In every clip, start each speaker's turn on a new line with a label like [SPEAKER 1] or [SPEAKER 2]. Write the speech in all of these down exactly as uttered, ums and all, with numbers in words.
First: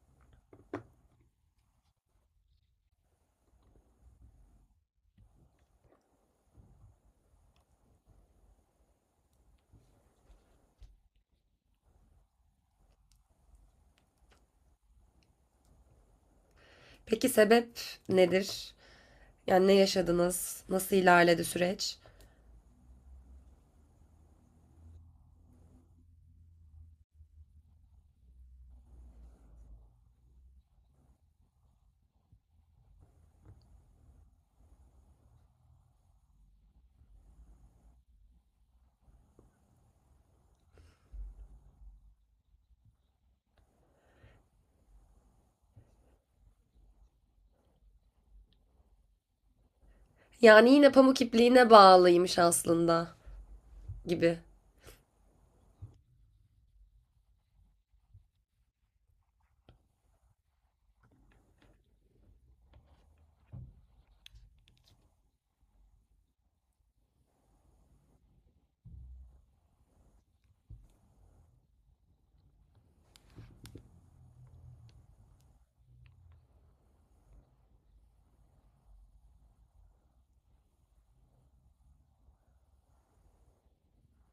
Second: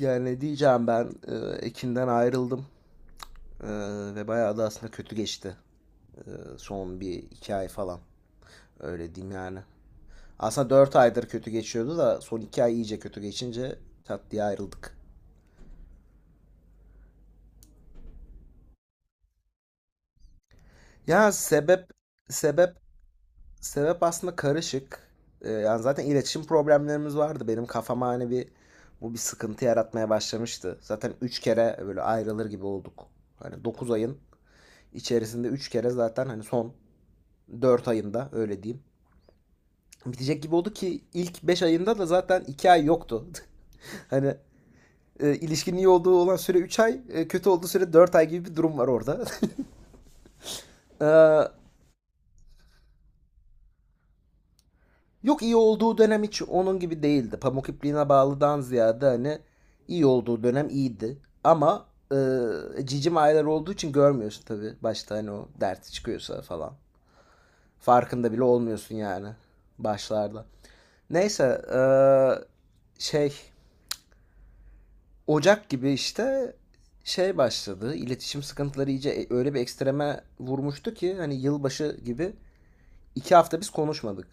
[SPEAKER 1] Yani diyeceğim ben e, Ekin'den ayrıldım. E, Ve bayağı da aslında kötü geçti, E, son bir iki ay falan öyle diyeyim yani. Aslında dört aydır kötü geçiyordu da son iki ay iyice kötü geçince tat diye ayrıldık.
[SPEAKER 2] Peki sebep nedir? Yani ne yaşadınız? Nasıl
[SPEAKER 1] Ya
[SPEAKER 2] ilerledi
[SPEAKER 1] sebep
[SPEAKER 2] süreç?
[SPEAKER 1] sebep sebep aslında karışık. E, yani zaten iletişim problemlerimiz vardı, benim kafama hani bir bu bir sıkıntı yaratmaya başlamıştı. Zaten üç kere böyle ayrılır gibi olduk. Hani dokuz ayın içerisinde üç kere, zaten hani son dört ayında öyle diyeyim. Bitecek gibi oldu, ki ilk beş ayında da zaten iki ay yoktu. Hani e, ilişkinin iyi olduğu olan süre üç ay, e, kötü olduğu süre dört ay gibi bir durum var orada.
[SPEAKER 2] Yani yine pamuk
[SPEAKER 1] E,
[SPEAKER 2] ipliğine bağlıymış aslında gibi.
[SPEAKER 1] Yok, iyi olduğu dönem hiç onun gibi değildi. Pamuk ipliğine bağlıdan ziyade hani iyi olduğu dönem iyiydi. Ama e, cicim aylar olduğu için görmüyorsun tabii. Başta hani o derti çıkıyorsa falan. Farkında bile olmuyorsun yani başlarda. Neyse, e, şey, Ocak gibi işte şey başladı. İletişim sıkıntıları iyice e- öyle bir ekstreme vurmuştu ki hani yılbaşı gibi iki hafta biz konuşmadık.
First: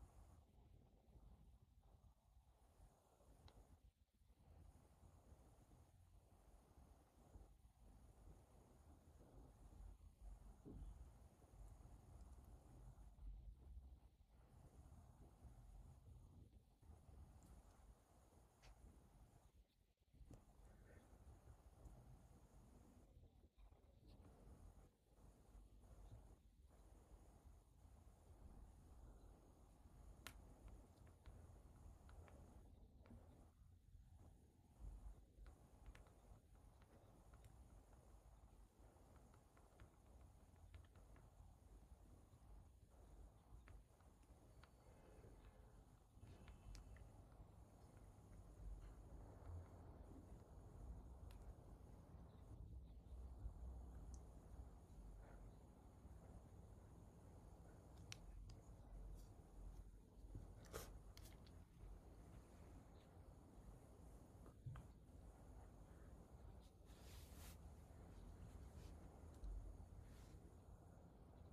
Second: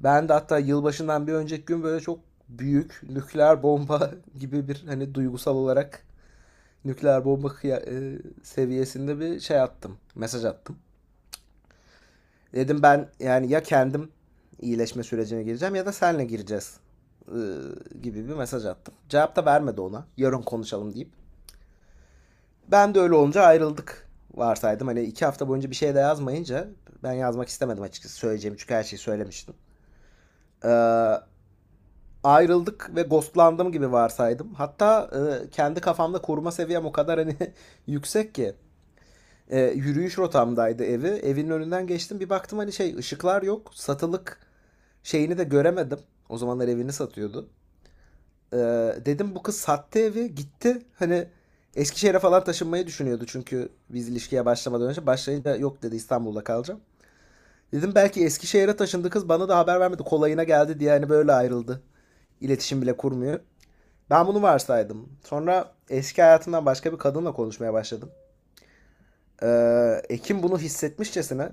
[SPEAKER 1] Ben de hatta yılbaşından bir önceki gün böyle çok büyük nükleer bomba gibi, bir hani duygusal olarak nükleer bomba kıya- e, seviyesinde bir şey attım. Mesaj attım. Dedim ben yani ya kendim iyileşme sürecine gireceğim ya da senle gireceğiz, e, gibi bir mesaj attım. Cevap da vermedi ona. Yarın konuşalım deyip. Ben de öyle olunca ayrıldık varsaydım. Hani iki hafta boyunca bir şey de yazmayınca ben yazmak istemedim, açıkçası söyleyeceğim çünkü her şeyi söylemiştim. Ee, Ayrıldık ve ghostlandım gibi varsaydım. Hatta e, kendi kafamda koruma seviyem o kadar hani yüksek ki. E, yürüyüş rotamdaydı evi. Evin önünden geçtim, bir baktım hani şey, ışıklar yok. Satılık şeyini de göremedim. O zamanlar evini satıyordu. Ee, Dedim bu kız sattı evi gitti. Hani Eskişehir'e falan taşınmayı düşünüyordu çünkü, biz ilişkiye başlamadan önce. Başlayınca yok dedi, İstanbul'da kalacağım. Dedim belki Eskişehir'e taşındı kız, bana da haber vermedi. Kolayına geldi diye hani böyle ayrıldı. İletişim bile kurmuyor. Ben bunu varsaydım. Sonra eski hayatımdan başka bir kadınla konuşmaya başladım. Ee, Ekim bunu hissetmişçesine,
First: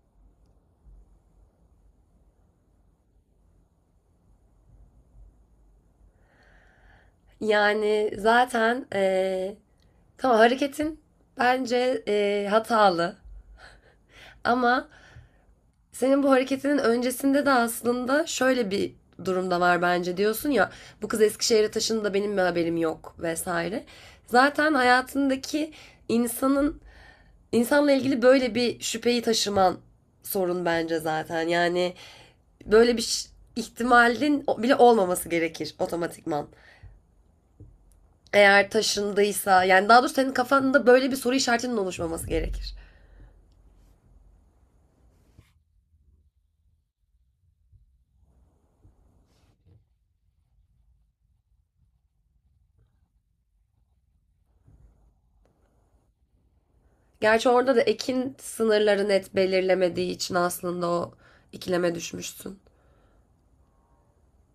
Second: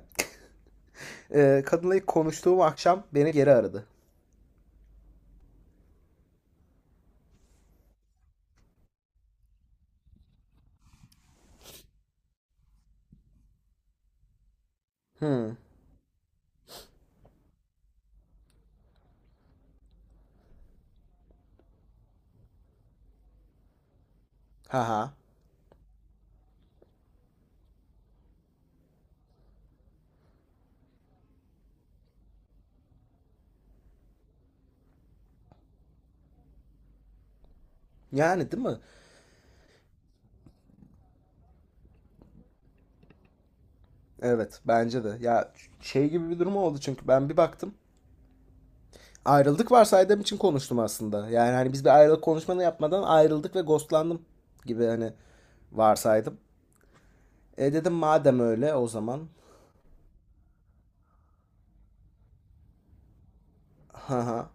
[SPEAKER 1] e, kadınla ilk konuştuğum akşam beni geri aradı.
[SPEAKER 2] Yani zaten eee, tamam, hareketin bence eee, hatalı, ama
[SPEAKER 1] Hmm.
[SPEAKER 2] senin bu hareketinin öncesinde de aslında şöyle bir durumda var bence, diyorsun ya, bu kız Eskişehir'e taşındı da benim bir haberim yok vesaire. Zaten
[SPEAKER 1] Haha.
[SPEAKER 2] hayatındaki insanın İnsanla ilgili böyle bir şüpheyi taşıman sorun bence zaten. Yani böyle bir ihtimalin bile olmaması gerekir otomatikman.
[SPEAKER 1] Yani değil
[SPEAKER 2] Eğer
[SPEAKER 1] mi?
[SPEAKER 2] taşındıysa, yani daha doğrusu senin kafanda böyle bir soru işaretinin oluşmaması gerekir.
[SPEAKER 1] Evet, bence de. Ya, şey gibi bir durum oldu çünkü ben bir baktım. Ayrıldık varsaydığım için konuştum aslında. Yani hani biz bir ayrılık konuşmanı yapmadan ayrıldık ve ghostlandım gibi hani varsaydım.
[SPEAKER 2] Gerçi
[SPEAKER 1] E
[SPEAKER 2] orada da
[SPEAKER 1] dedim,
[SPEAKER 2] Ekin
[SPEAKER 1] madem öyle o
[SPEAKER 2] sınırları
[SPEAKER 1] zaman.
[SPEAKER 2] net belirlemediği için aslında o ikileme düşmüşsün.
[SPEAKER 1] Haha.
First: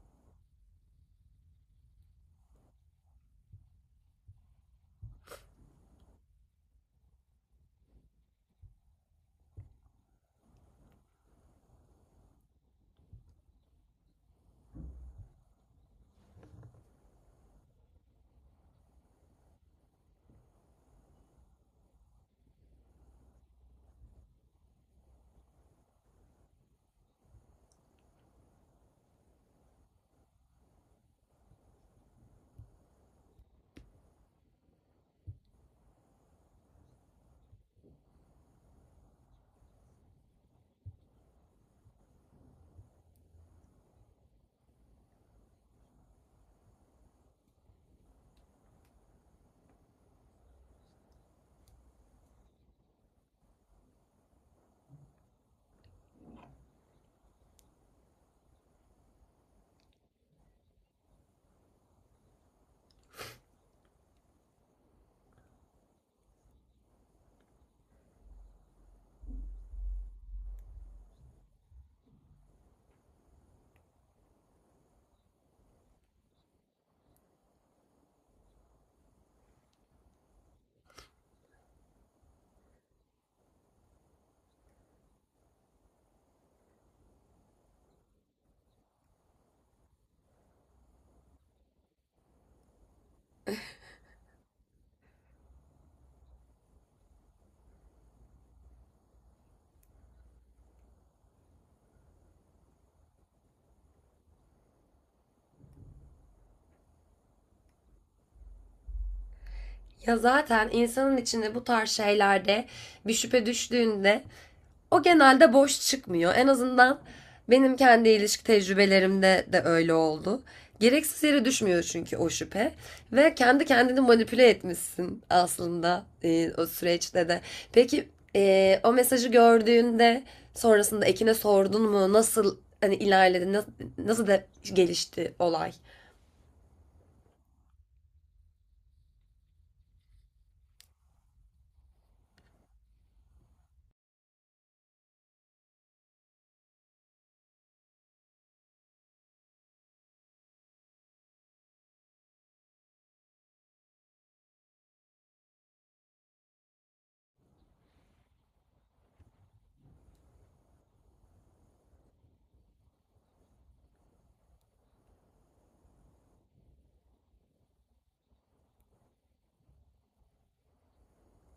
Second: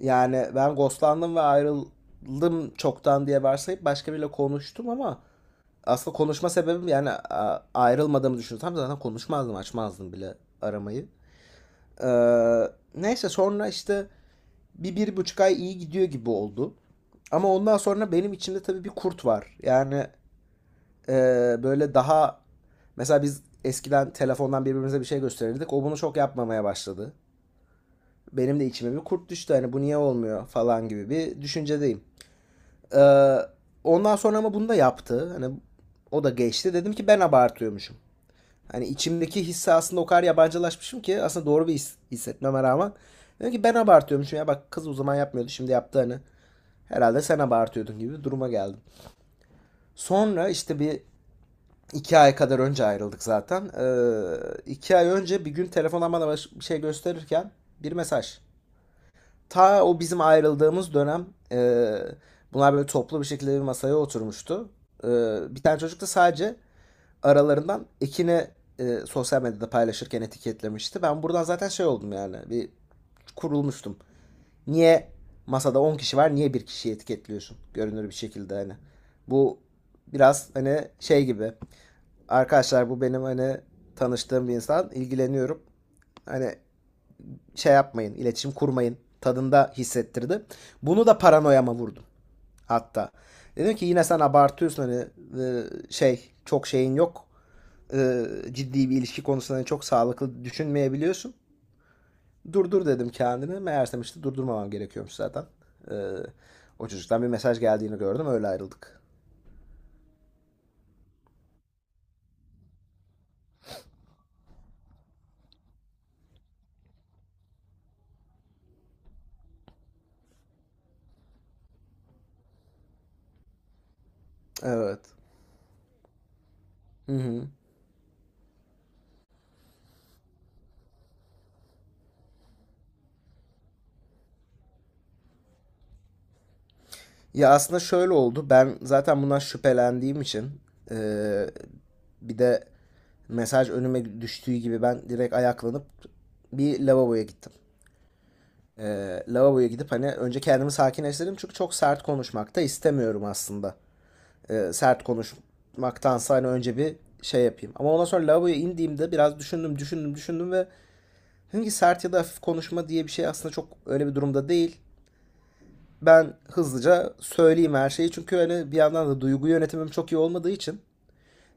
[SPEAKER 1] Yani ben ghostlandım ve ayrıldım çoktan diye varsayıp başka biriyle konuştum, ama aslında konuşma sebebim yani, a- ayrılmadığımı düşünsem zaten konuşmazdım, açmazdım bile aramayı. Ee, Neyse, sonra işte bir bir buçuk ay iyi gidiyor gibi oldu. Ama ondan sonra benim içimde tabii bir kurt var. Yani e, böyle daha, mesela biz eskiden telefondan birbirimize bir şey gösterirdik. O bunu çok yapmamaya başladı. Benim de içime bir kurt düştü. Hani bu niye olmuyor falan gibi bir düşüncedeyim. E, Ondan sonra ama bunu da yaptı. Hani o da geçti. Dedim ki, ben abartıyormuşum. Hani içimdeki hisse aslında o kadar yabancılaşmışım ki, aslında doğru bir his hissetmeme rağmen. Dedim ki ben abartıyormuşum, ya bak kız o zaman yapmıyordu şimdi yaptı hani. Herhalde sen abartıyordun gibi bir duruma geldim. Sonra işte bir iki ay kadar önce ayrıldık zaten. Ee, iki ay önce bir gün telefona bana bir şey gösterirken bir mesaj. Ta o bizim ayrıldığımız dönem e, bunlar böyle toplu bir şekilde bir masaya oturmuştu. Ee, Bir tane çocuk da sadece aralarından Ekin'i e, sosyal medyada paylaşırken etiketlemişti. Ben buradan zaten şey oldum yani, bir kurulmuştum. Niye masada on kişi var, niye bir kişiyi etiketliyorsun görünür bir şekilde, hani. Bu biraz hani şey gibi. Arkadaşlar bu benim hani tanıştığım bir insan, ilgileniyorum. Hani şey yapmayın, iletişim kurmayın tadında hissettirdi. Bunu da paranoyama vurdum hatta. Dedim ki yine sen abartıyorsun hani, e, şey, çok şeyin yok. E, Ciddi bir ilişki konusunda hani çok sağlıklı düşünmeyebiliyorsun. Durdur dedim kendini. Meğersem işte durdurmamam gerekiyormuş zaten. Ee, O çocuktan bir mesaj geldiğini gördüm. Öyle ayrıldık.
[SPEAKER 2] Ya zaten insanın içinde bu tarz şeylerde bir şüphe düştüğünde o genelde boş çıkmıyor. En azından benim kendi ilişki tecrübelerimde de öyle oldu. Gereksiz yere düşmüyor çünkü o şüphe. Ve kendi kendini manipüle
[SPEAKER 1] Evet.
[SPEAKER 2] etmişsin aslında e, o
[SPEAKER 1] Hı
[SPEAKER 2] süreçte de.
[SPEAKER 1] hı.
[SPEAKER 2] Peki, e, o mesajı gördüğünde sonrasında Ekin'e sordun mu? Nasıl hani ilerledi? Nasıl, nasıl da gelişti olay?
[SPEAKER 1] Ya aslında şöyle oldu. Ben zaten bundan şüphelendiğim için, ee, bir de mesaj önüme düştüğü gibi ben direkt ayaklanıp bir lavaboya gittim. Ee, lavaboya gidip hani önce kendimi sakinleştirdim çünkü çok sert konuşmak da istemiyorum aslında. E, sert konuşmaktansa hani önce bir şey yapayım. Ama ondan sonra lavaboya indiğimde biraz düşündüm, düşündüm, düşündüm ve dedim ki sert ya da hafif konuşma diye bir şey aslında çok öyle bir durumda değil. Ben hızlıca söyleyeyim her şeyi çünkü hani bir yandan da duygu yönetimim çok iyi olmadığı için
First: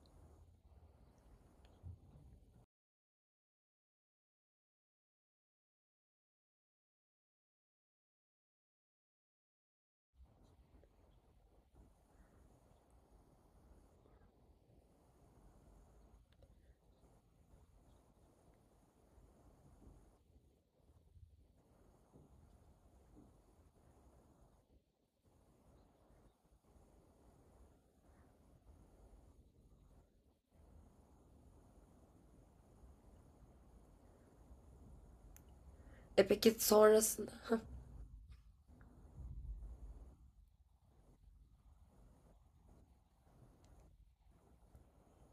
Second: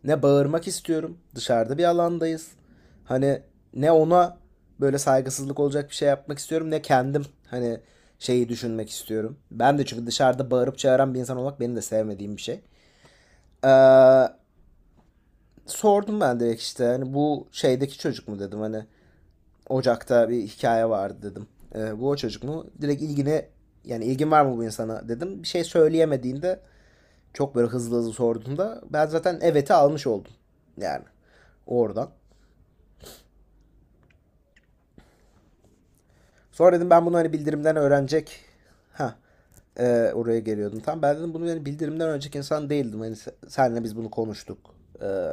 [SPEAKER 1] ne bağırmak istiyorum. Dışarıda bir alandayız. Hani ne ona böyle saygısızlık olacak bir şey yapmak istiyorum, ne kendim hani şeyi düşünmek istiyorum. Ben de çünkü dışarıda bağırıp çağıran bir insan olmak benim de sevmediğim bir şey. Sordum ben direkt işte, hani bu şeydeki çocuk mu dedim, hani Ocak'ta bir hikaye vardı dedim. Ee, bu o çocuk mu? Direkt ilgine, yani ilgin var mı bu insana dedim. Bir şey söyleyemediğinde, çok böyle hızlı hızlı sorduğunda ben zaten evet'i almış oldum yani oradan.
[SPEAKER 2] E peki,
[SPEAKER 1] Sonra dedim ben bunu
[SPEAKER 2] sonrasında?
[SPEAKER 1] hani bildirimden öğrenecek. Ha. Ee, oraya geliyordum. Tam ben dedim, bunu yani bildirimden önceki insan değildim. Hani senle biz bunu konuştuk. Ee,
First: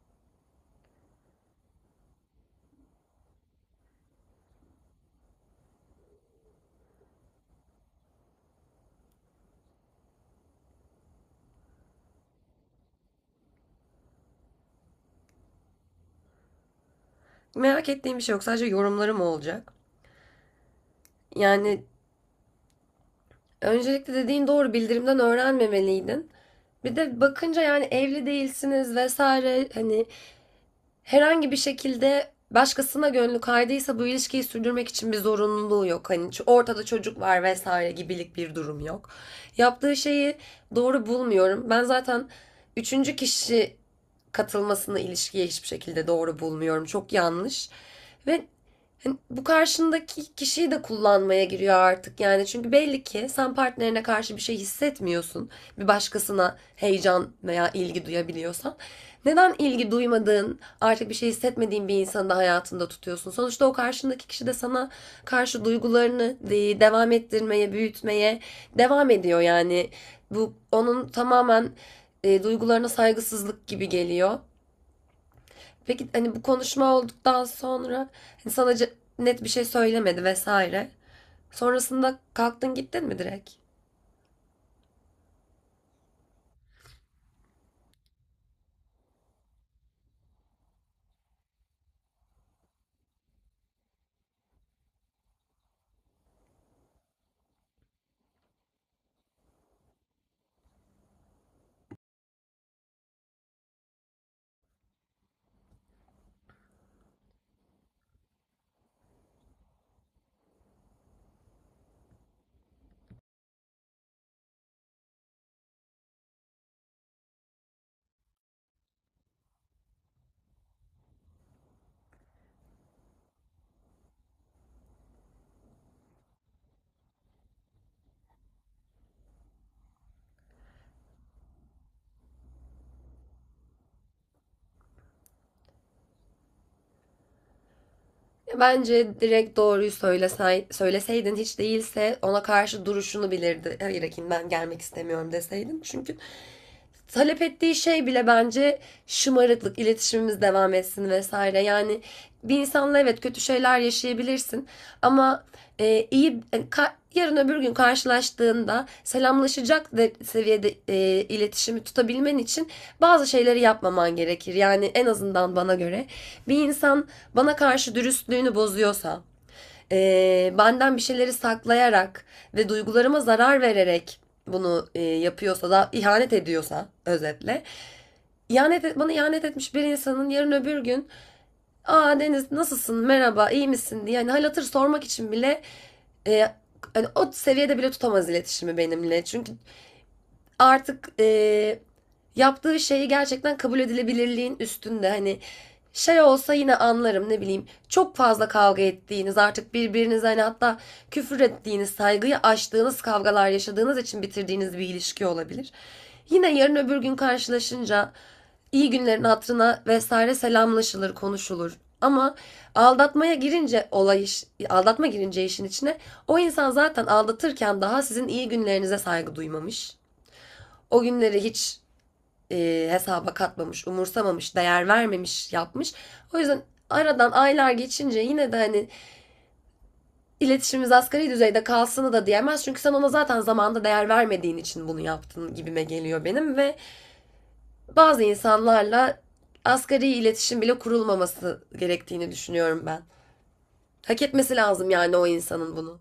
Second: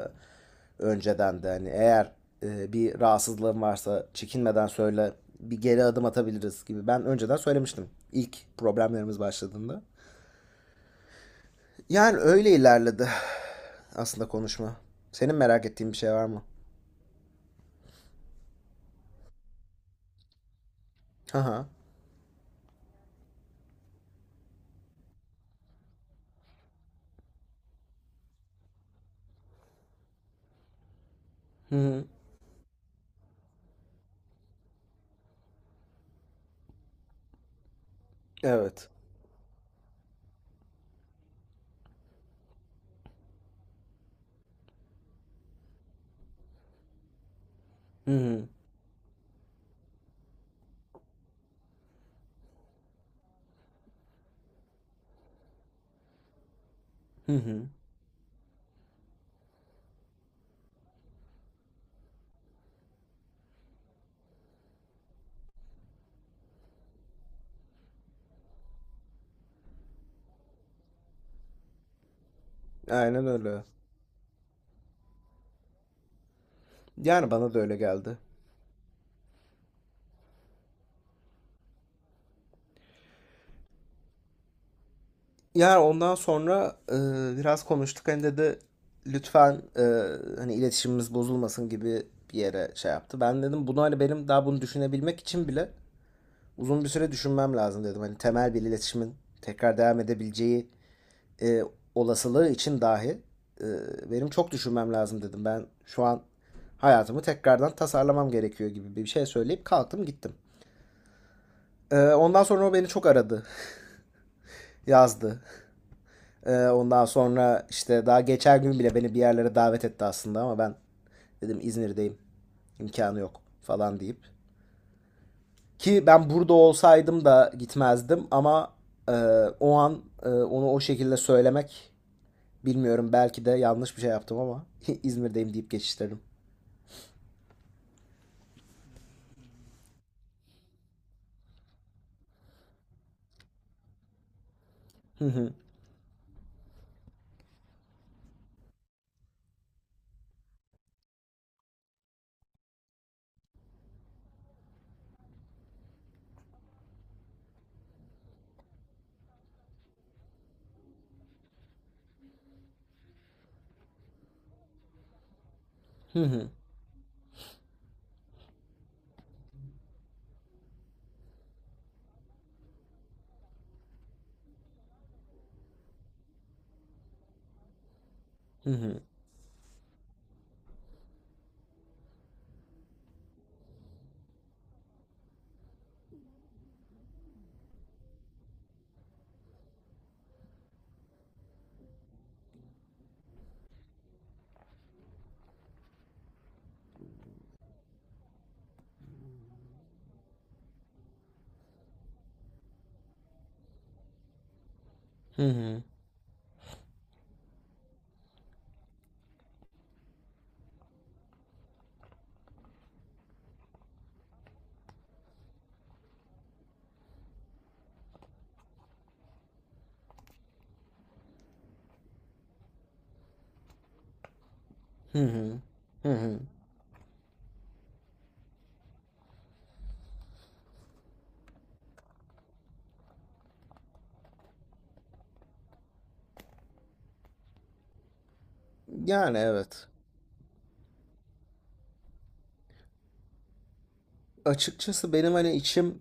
[SPEAKER 1] Önceden de hani eğer e, bir rahatsızlığın varsa çekinmeden söyle, bir geri adım atabiliriz gibi. Ben önceden söylemiştim, ilk problemlerimiz başladığında. Yani öyle ilerledi aslında konuşma. Senin merak ettiğin bir şey var mı?
[SPEAKER 2] Merak ettiğim bir şey yok. Sadece yorumlarım olacak.
[SPEAKER 1] Haha.
[SPEAKER 2] Yani öncelikle, dediğin doğru, bildirimden öğrenmemeliydin. Bir de bakınca yani evli değilsiniz vesaire, hani herhangi bir
[SPEAKER 1] Hı hı.
[SPEAKER 2] şekilde başkasına gönlü kaydıysa bu ilişkiyi sürdürmek için bir zorunluluğu yok. Hani ortada çocuk var vesaire gibilik bir durum
[SPEAKER 1] Evet.
[SPEAKER 2] yok. Yaptığı şeyi doğru bulmuyorum. Ben zaten üçüncü kişi katılmasını ilişkiye hiçbir şekilde doğru bulmuyorum. Çok yanlış.
[SPEAKER 1] Hı
[SPEAKER 2] Ve
[SPEAKER 1] hı.
[SPEAKER 2] hani bu karşındaki kişiyi de kullanmaya giriyor artık yani. Çünkü belli ki sen partnerine karşı bir şey hissetmiyorsun. Bir başkasına heyecan
[SPEAKER 1] Hı hı.
[SPEAKER 2] veya ilgi duyabiliyorsan. Neden ilgi duymadığın, artık bir şey hissetmediğin bir insanı da hayatında tutuyorsun? Sonuçta o karşındaki kişi de sana karşı duygularını devam ettirmeye, büyütmeye devam ediyor yani. Bu onun tamamen e, duygularına
[SPEAKER 1] Aynen öyle.
[SPEAKER 2] saygısızlık gibi geliyor. Peki hani bu konuşma
[SPEAKER 1] Yani
[SPEAKER 2] olduktan
[SPEAKER 1] bana da öyle
[SPEAKER 2] sonra
[SPEAKER 1] geldi.
[SPEAKER 2] hani sana ce- net bir şey söylemedi vesaire. Sonrasında kalktın gittin mi direkt?
[SPEAKER 1] Yani ondan sonra e, biraz konuştuk. Hani dedi lütfen, e, hani iletişimimiz bozulmasın gibi bir yere şey yaptı. Ben dedim bunu, hani benim daha bunu düşünebilmek için bile uzun bir süre düşünmem lazım dedim. Hani temel bir iletişimin tekrar devam edebileceği e, olasılığı için dahi e, benim çok düşünmem lazım dedim. Ben şu an hayatımı tekrardan tasarlamam gerekiyor gibi bir şey söyleyip kalktım gittim. E, ondan sonra o beni çok aradı, yazdı. Ee, ondan sonra işte daha geçer gün bile beni bir yerlere davet etti aslında, ama ben dedim İzmir'deyim, imkanı yok falan deyip. Ki ben burada olsaydım da gitmezdim, ama e, o an e, onu o şekilde söylemek, bilmiyorum belki de yanlış bir şey yaptım, ama İzmir'deyim deyip geçiştirdim.
[SPEAKER 2] Ya bence direkt doğruyu söylesen, söyleseydin hiç değilse ona karşı duruşunu bilirdi. Hayır Ekin, ben gelmek
[SPEAKER 1] Hı
[SPEAKER 2] istemiyorum
[SPEAKER 1] hı,
[SPEAKER 2] deseydin. Çünkü talep ettiği şey bile bence şımarıklık, iletişimimiz devam etsin vesaire. Yani bir insanla evet kötü şeyler yaşayabilirsin, ama e, iyi yani ka- yarın öbür gün karşılaştığında selamlaşacak de, seviyede e, iletişimi tutabilmen için bazı şeyleri yapmaman gerekir. Yani en azından bana göre
[SPEAKER 1] hı hı,
[SPEAKER 2] bir insan bana karşı dürüstlüğünü bozuyorsa, eee, benden bir şeyleri saklayarak ve duygularıma zarar vererek bunu eee, yapıyorsa da, ihanet ediyorsa özetle,
[SPEAKER 1] hı
[SPEAKER 2] ihanet et,
[SPEAKER 1] hı,
[SPEAKER 2] bana ihanet etmiş bir insanın yarın öbür gün "Aa Deniz, nasılsın, merhaba, iyi misin?" diye hani hal hatır sormak için bile eee, hani o seviyede bile tutamaz iletişimi benimle, çünkü artık e, yaptığı şeyi gerçekten kabul edilebilirliğin üstünde. Hani şey olsa yine anlarım, ne bileyim, çok fazla kavga ettiğiniz, artık birbirinize hani hatta küfür ettiğiniz, saygıyı aştığınız kavgalar yaşadığınız için bitirdiğiniz bir ilişki
[SPEAKER 1] hı
[SPEAKER 2] olabilir.
[SPEAKER 1] hı,
[SPEAKER 2] Yine yarın öbür gün karşılaşınca iyi günlerin hatırına vesaire selamlaşılır, konuşulur. Ama aldatmaya girince olay iş, aldatma girince işin içine, o insan zaten aldatırken daha sizin iyi günlerinize saygı duymamış. O günleri hiç e, hesaba katmamış, umursamamış, değer
[SPEAKER 1] hı
[SPEAKER 2] vermemiş,
[SPEAKER 1] hı,
[SPEAKER 2] yapmış.
[SPEAKER 1] hı
[SPEAKER 2] O
[SPEAKER 1] hı.
[SPEAKER 2] yüzden aradan aylar geçince yine de hani iletişimimiz asgari düzeyde kalsını da diyemez. Çünkü sen ona zaten zamanında değer vermediğin için bunu yaptın gibime geliyor benim, ve bazı insanlarla
[SPEAKER 1] Yani evet.
[SPEAKER 2] asgari iletişim bile kurulmaması gerektiğini düşünüyorum ben. Hak etmesi lazım
[SPEAKER 1] Açıkçası
[SPEAKER 2] yani o
[SPEAKER 1] benim hani
[SPEAKER 2] insanın
[SPEAKER 1] içim,
[SPEAKER 2] bunu.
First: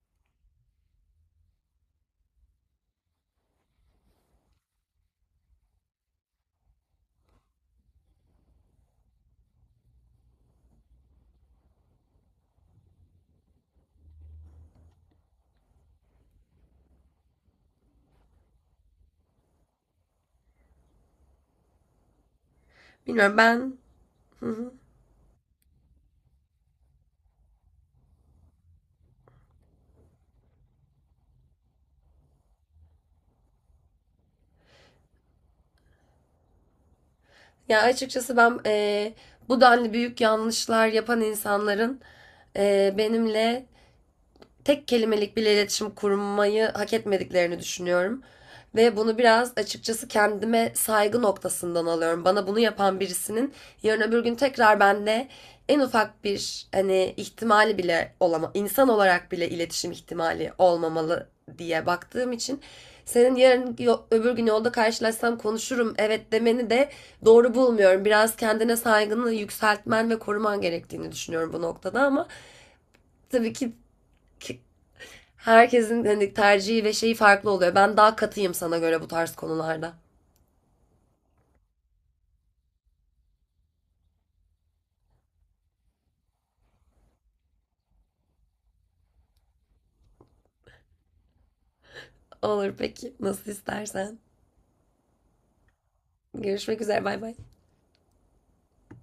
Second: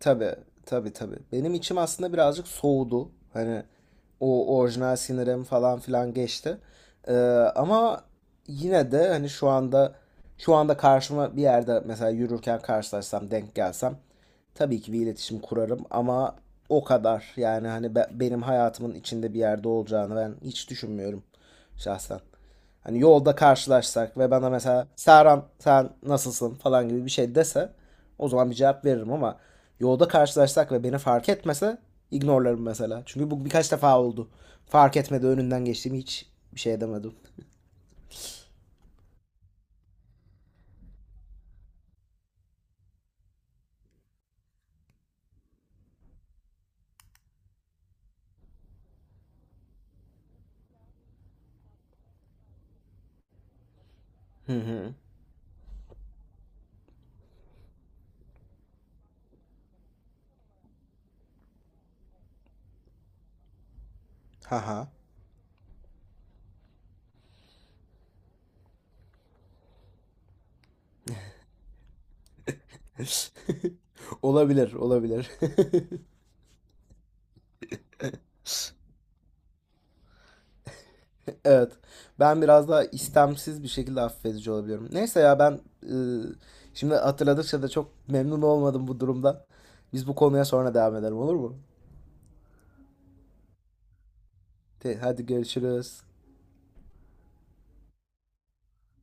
[SPEAKER 1] tabii, tabii tabii. Benim içim aslında birazcık soğudu. Hani o orijinal sinirim falan filan geçti. Ee, Ama yine de hani şu anda, şu anda karşıma bir yerde mesela yürürken karşılaşsam, denk gelsem tabii ki bir iletişim kurarım, ama o kadar. Yani hani be- benim hayatımın içinde bir yerde olacağını ben hiç düşünmüyorum şahsen. Hani yolda
[SPEAKER 2] Bilmiyorum ben.
[SPEAKER 1] karşılaşsak ve
[SPEAKER 2] Hı
[SPEAKER 1] bana
[SPEAKER 2] hı.
[SPEAKER 1] mesela Serhan sen nasılsın falan gibi bir şey dese, o zaman bir cevap veririm, ama yolda karşılaşsak ve beni fark etmese ignorlarım mesela. Çünkü bu birkaç defa oldu. Fark etmedi önünden geçtiğimi, hiç bir şey edemedim.
[SPEAKER 2] Ya açıkçası ben, e, bu denli büyük yanlışlar yapan insanların e, benimle tek kelimelik bile iletişim kurmayı hak etmediklerini düşünüyorum. Ve bunu biraz açıkçası kendime saygı noktasından alıyorum. Bana bunu yapan birisinin yarın öbür gün
[SPEAKER 1] Hı
[SPEAKER 2] tekrar
[SPEAKER 1] hı.
[SPEAKER 2] bende en ufak bir hani ihtimali bile olama, insan olarak bile iletişim ihtimali olmamalı diye baktığım için senin "yarın öbür gün yolda
[SPEAKER 1] Haha.
[SPEAKER 2] karşılaşsam konuşurum" evet demeni de doğru bulmuyorum. Biraz kendine saygını yükseltmen ve koruman gerektiğini düşünüyorum bu noktada, ama tabii ki-
[SPEAKER 1] Olabilir, olabilir.
[SPEAKER 2] herkesin hani tercihi ve şeyi farklı oluyor. Ben daha katıyım sana göre bu tarz konularda.
[SPEAKER 1] Evet. Ben biraz daha istemsiz bir şekilde affedici olabiliyorum. Neyse ya, ben ıı, şimdi hatırladıkça da çok memnun olmadım bu durumda. Biz bu konuya sonra devam edelim, olur mu?
[SPEAKER 2] Olur peki. Nasıl istersen.
[SPEAKER 1] Te- hadi görüşürüz.
[SPEAKER 2] Görüşmek üzere. Bay bay.